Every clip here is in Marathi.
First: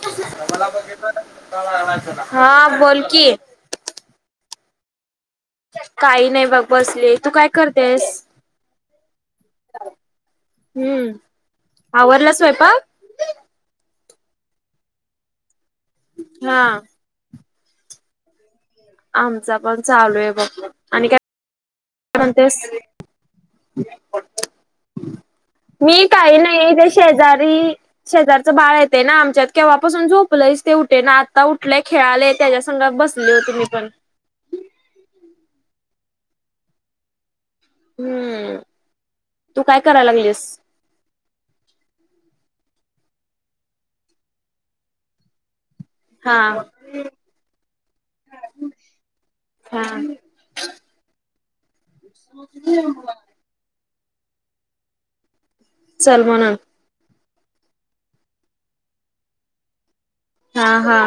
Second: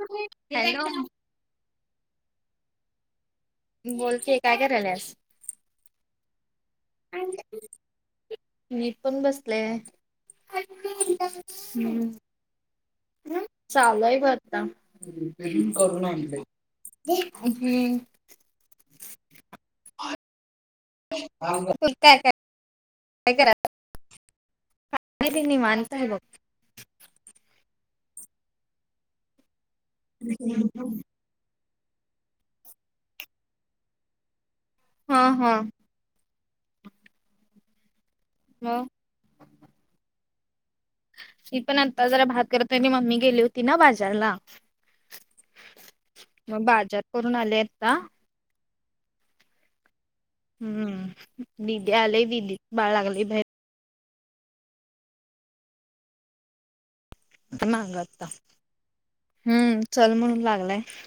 हॅलो हा बोल की. बोल की काय करायल्यास. काही नाही बघ बसले तू काय करतेस. मी पण बसले हम्म आवरला स्वयंपाक ह चालय ब आतार करून हा आमचा पण चालू आहे बघ आणि काय ह [inaudible] म्हणतेस ते निवांत मी आहे बघ काही नाही ते. शेजारी शेजारचं बाळ येते ना आमच्यात केव्हापासून झोपलंच ते उठे ना. आता उठलेय खेळाले त्याच्या संघा बसले होते मी पण. हम्म हम्म. हम्म हा. तू काय करायला लागलीस? ती पण आता जरा भात करत नाही मम्मी गेली होती ना बाजारला. हा मग बाजार करून आले आहेत का? हा. हम्म विद्या आले विदीत बाळ लागले बाई. चल मान. माग आता हम्म चल म्हणून हा लागलाय. हा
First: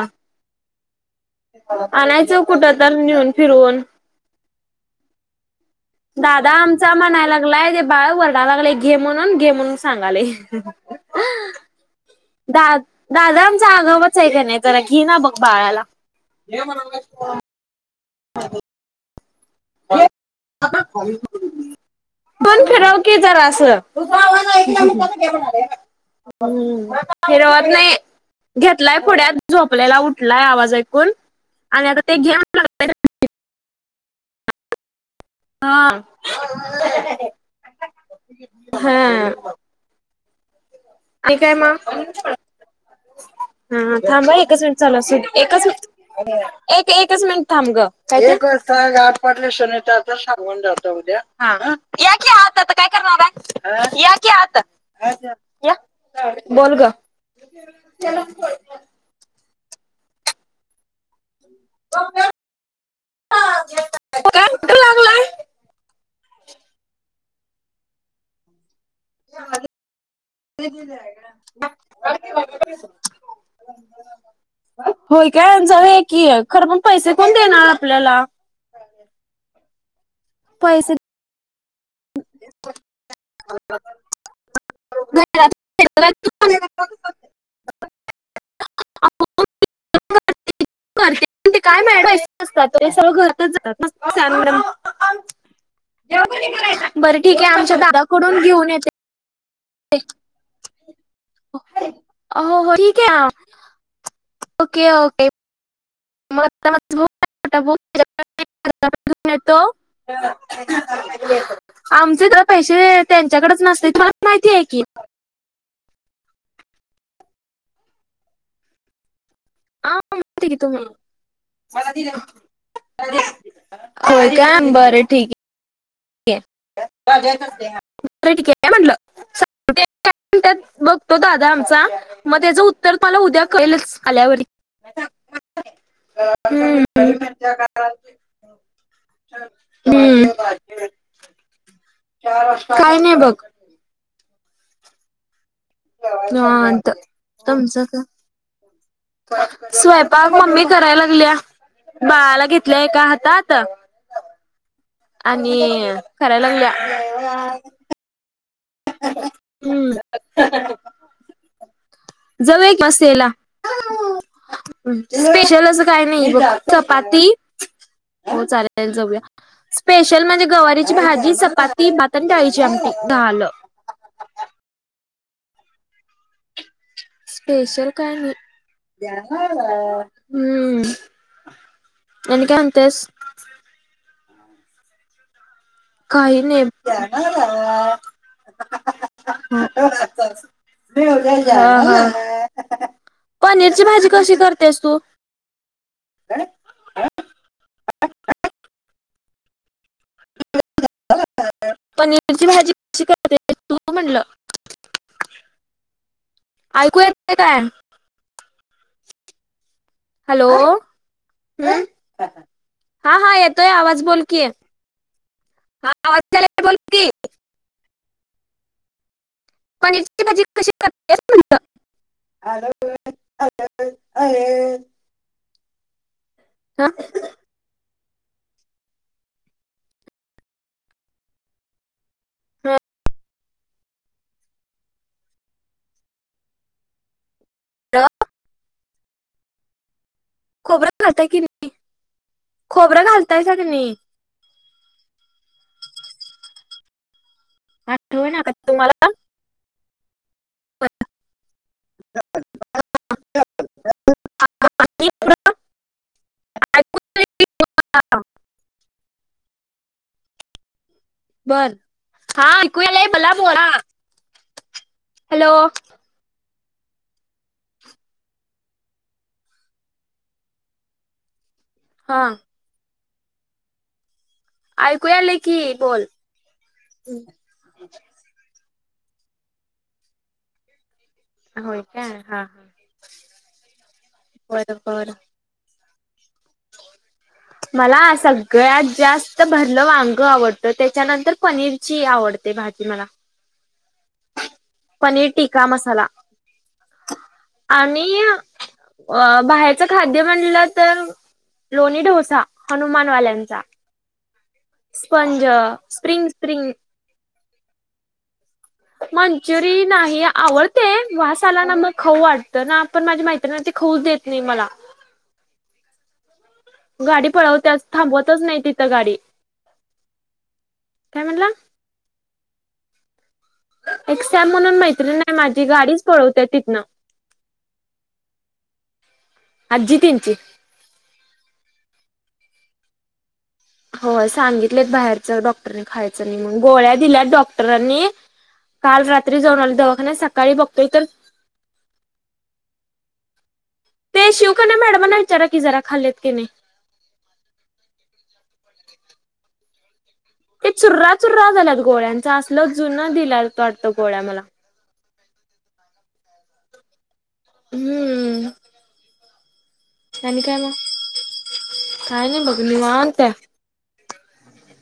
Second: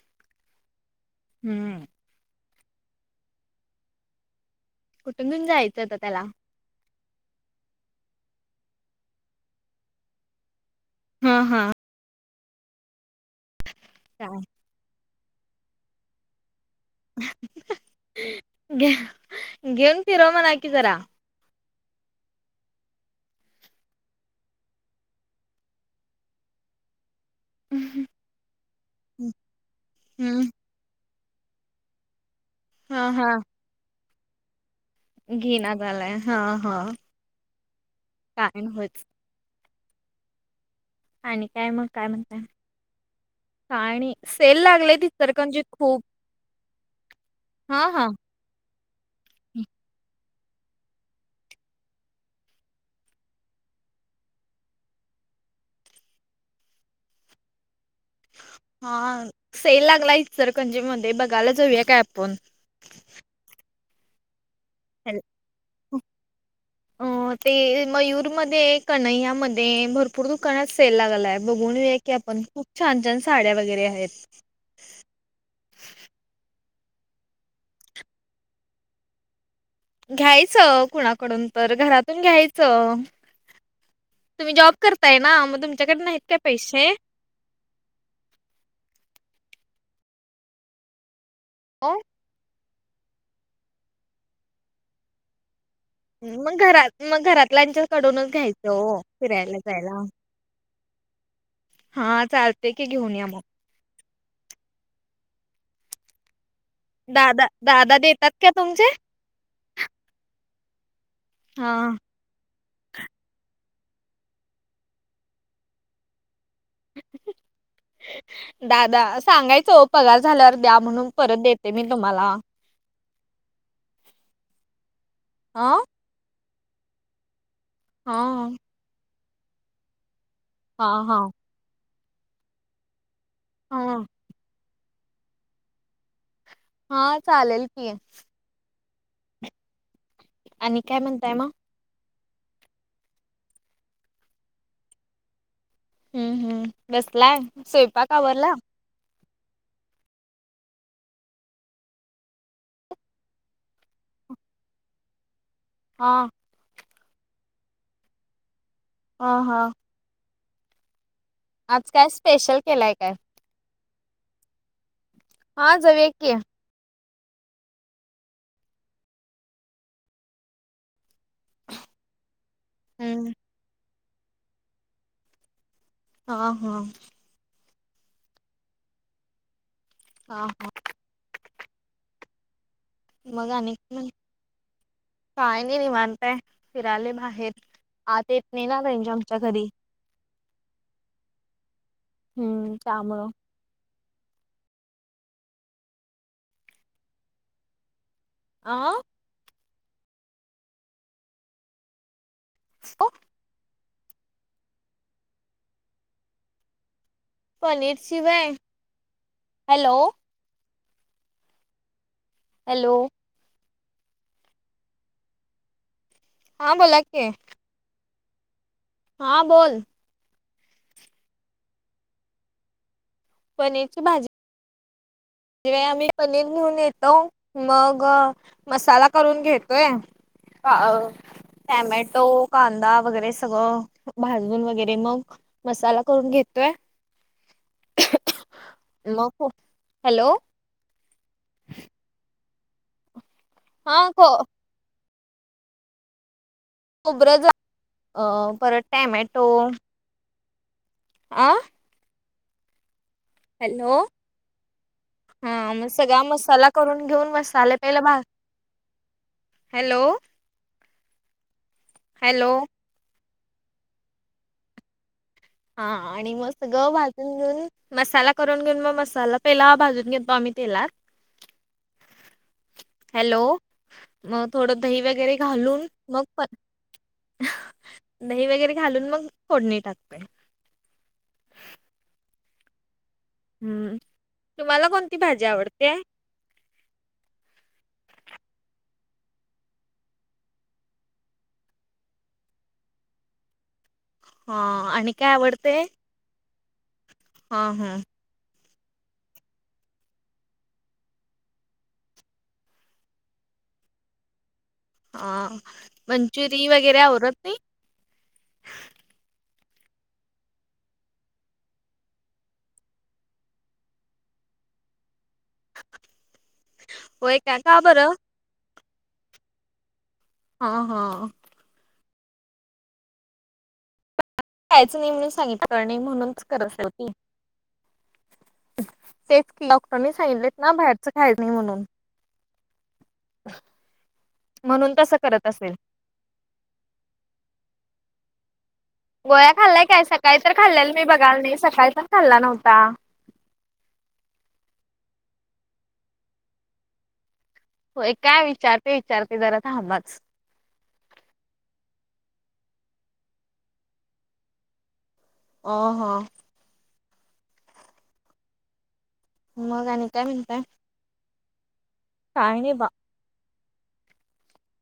हम्म आणायचं कुठं तर नेऊन फिरवून. कुठून जाचं. दादा आम. म्हनाय लागलाय ते बाळ वरडा लागलाय घे म्हणून घे म्हणून सांगाले. हा हा. दा दादा आमच्या आगाबाच आहे का नाही? जरा घे ना बघ बाळाला. घ घेऊन फिरव मणा की जरा. [unintelligible] पण फिरव की जरासं. हिरवत नाही हम्म घेतलाय पुड्या झोपलेला उठलाय आवाज ऐकून. आणि अग ते घेम. हा हा. घेना हा झालाय हा हा काय हा. होच आणि काय मग काय म्हणता. हा थांब एकच मिनिट चाल एकच खूप मि एक एकच मिनिट थांब हा ग हा का. गाठ पडली शनीता आता सांगून जात उद्या की आहात आता काय करणार. या की आत्ता. या बोल ग. हा सेल लागलाय सर खंजे मध्ये बघायला जाऊ या की. [unintelligible] हल अ ते मयूरमध्ये एक. कन्हैया मध्ये भरपूर दुकानात सेल लागला आहे बघूनया की आपण खूप छान छान. साड्या वगैरे आहेत. होय काय हे की आहे खरं पण पैसे कोण देणार आपल्याला. घ्यायचं पैसे कुणाकडून तर घरात घ्यायचं तुम्ही जॉब करताय ना घरात मग तुमच्याकडे नाहीत काय करते पैसे पण काय हो मॅडम असतात सगळं घरच जातातान मग घरात बरं ठीक आहे आमच्या दादाकडून घेऊन येते. फिरयला जायला हवं. चालते हो की ठीक घेऊन या आहे. मग. ओके ओके म [unintelligible] दादा दादा देतात का तुमचे? येतो हा आमच तस. पैसे त्यांच्याकडेच नसते तुम्हाला माहिती आहे की. दादा सांगायच. चो हा पगार माहिती आहे झाल्यावर की द्या तुम्ही म्हणून परत देते मी तुम्हाला? होय का बरं ठीक आहे. आं. क हा ठीक आहे म्हटलं. हा मग तो हा दादा आमचा मग त्याच तर मला उद्या हा कळेलच आल्यावर हम्म हा चालेल की. हम्म आणि काय म्हणताय मग काय नाही बघ. हम्म हम्म निवांत, बसलाय तुमचं स्वयंपाक आवरला? स्वयंपाक मम्मी करायला लागलिया बाळाला घेतल्या आहे एका हातात. आणि हा करायला लागलिया. हा हा हम्म आज काय स्पेशल जाऊया की केलंय काय? मसेला. स्पेशल हा असं काही जाऊया की. नाही बघ. चपाती हो चालेल जाऊया स्पेशल म्हणजे गवारीची भाजी चप पती भात न डाळीची आमटी हम्म झाल. ह हा स्पेशल काय नाही. हा हा हम्म आणि काय म्हणतेस? मग आणि काय म्हण काही नाही आत येत नाही ना रेंज आमच्या घरी हा हा हम्म त्यामुळे पनीरची भाजी कशी करतेस तू. आ पनीरची भाजी कशी करते? तुला म्हणलं ऐकू येत पनीरची होय, हॅलो हॅलो, हम्म हॅलो हा, हा, येतोय आवाज बोलकी, हा आवाज याल हा बोला बोलकी हां बोल पनीरची भाजी कशी करत्यात म्हणलं [unintelligible] पनीरची भाजी ते ते आम्ही पनीर घेऊन येतो मग मसाला करून घेतोय. आ आ टॅमॅटो कांदा वगैरे सगळं भाजून वगैरे मग मसाला करून घेतोय. [inaudible] नको. हॅलो खोबर पण घालताय की नाही [inaudible] खोबरं घालताय सा का नाही? हो. खबरं झा आठवण ना का परत टॅमॅटो. बरं. आ [unintelligible] हॅलो [unintelligible] हा मग सगळा मसाला करून घेऊन मसाले पहिले भ हॅलो. बर हॅलो हा ऐकू या लय मला बोला. हॅलो हा आणि मग सगळं भाजून घेऊन मसाला करून घेऊन म मसाला पेला भाजून घेतो आम्ही तेलात. हां. हॅलो मग थोडं दही ऐकू वगैरे आले की घालून बोल मग प दही वगैरे घालून मग फोडणी टाकते. होय का हा हा. हम्म तुम्हाला बरोबर कोणती भाजी आवडते? मला सगळ्यात जास्त भरलं वांग आवडतं त्याच्यानंतर पनीरची आवडते. ते भाजी मला. हा आणि पनीर काय टिक्का आवडते? मसाला हा हा आणि अ बाहेरचं खाद्य म्हणलं तर लोणी डोसा हनुमानवाल्यांचा. हा स्पंज स्प्रिंग मंचुरी स्प्रिंग वगैरे आवडत नाही? मंजुरी नाही आवडते वास आला ना मग खाऊ वाटतं ना आपण माझ्या मैत्रीण ते खाऊ देत नाही मला. गाडी होय का का पळवत्याच बरं थांबवतच नाही तिथं गाडी. हा हा काय म्हणला एक्सम खायचं नाही म्हणून सांगित कर नाही म्हणूनच करत तिथनं राती. तेच आजी डॉक्टरांनी त्यांची सांगितलेत ना बाहेरच खाय नाही म्हणून. हो सांगितलेत म्हणून तसं बाहेरच करत असेल डॉक्टरनी खायचं नाही मग गोळ्या दिल्यात डॉक्टरांनी. काल रात्री गोळ्या जाऊन आले खाल्लाय काय दवाखान्यात सकाळी तर बघतोय खाल्लेला मी बघाय नाही सकाळी पण खाल्ला नव्हता. ते शिवकन्या मॅडमांना विचारा की जरा खाल्लीत क नाही. होय काय विचारते विचारते जरा थांबच. ते चुर्रा चुर्रा झाल्यात गोळ्यांचा असल जुना दिला वाटतं गोळ्या मला अ हा हम्म मग आणि? आणि काय मग काय नाही बघ निवांतय.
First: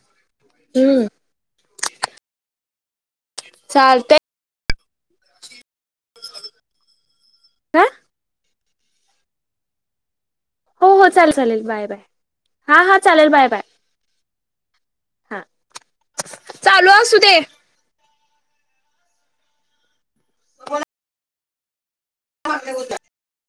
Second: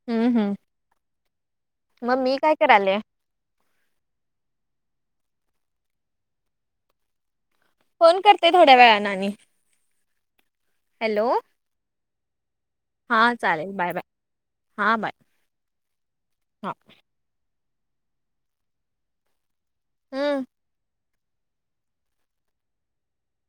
हम्म हम् हं मम्मी काय कारली? चालतय! ह फोन करते थोड्या वेळा न आणि हो हो हॅलो चालेल चालेल बाय बाय हा हा चालेल बाय बाय. हा बाय! हा हां. चालू असू दे. हा [unintelligible]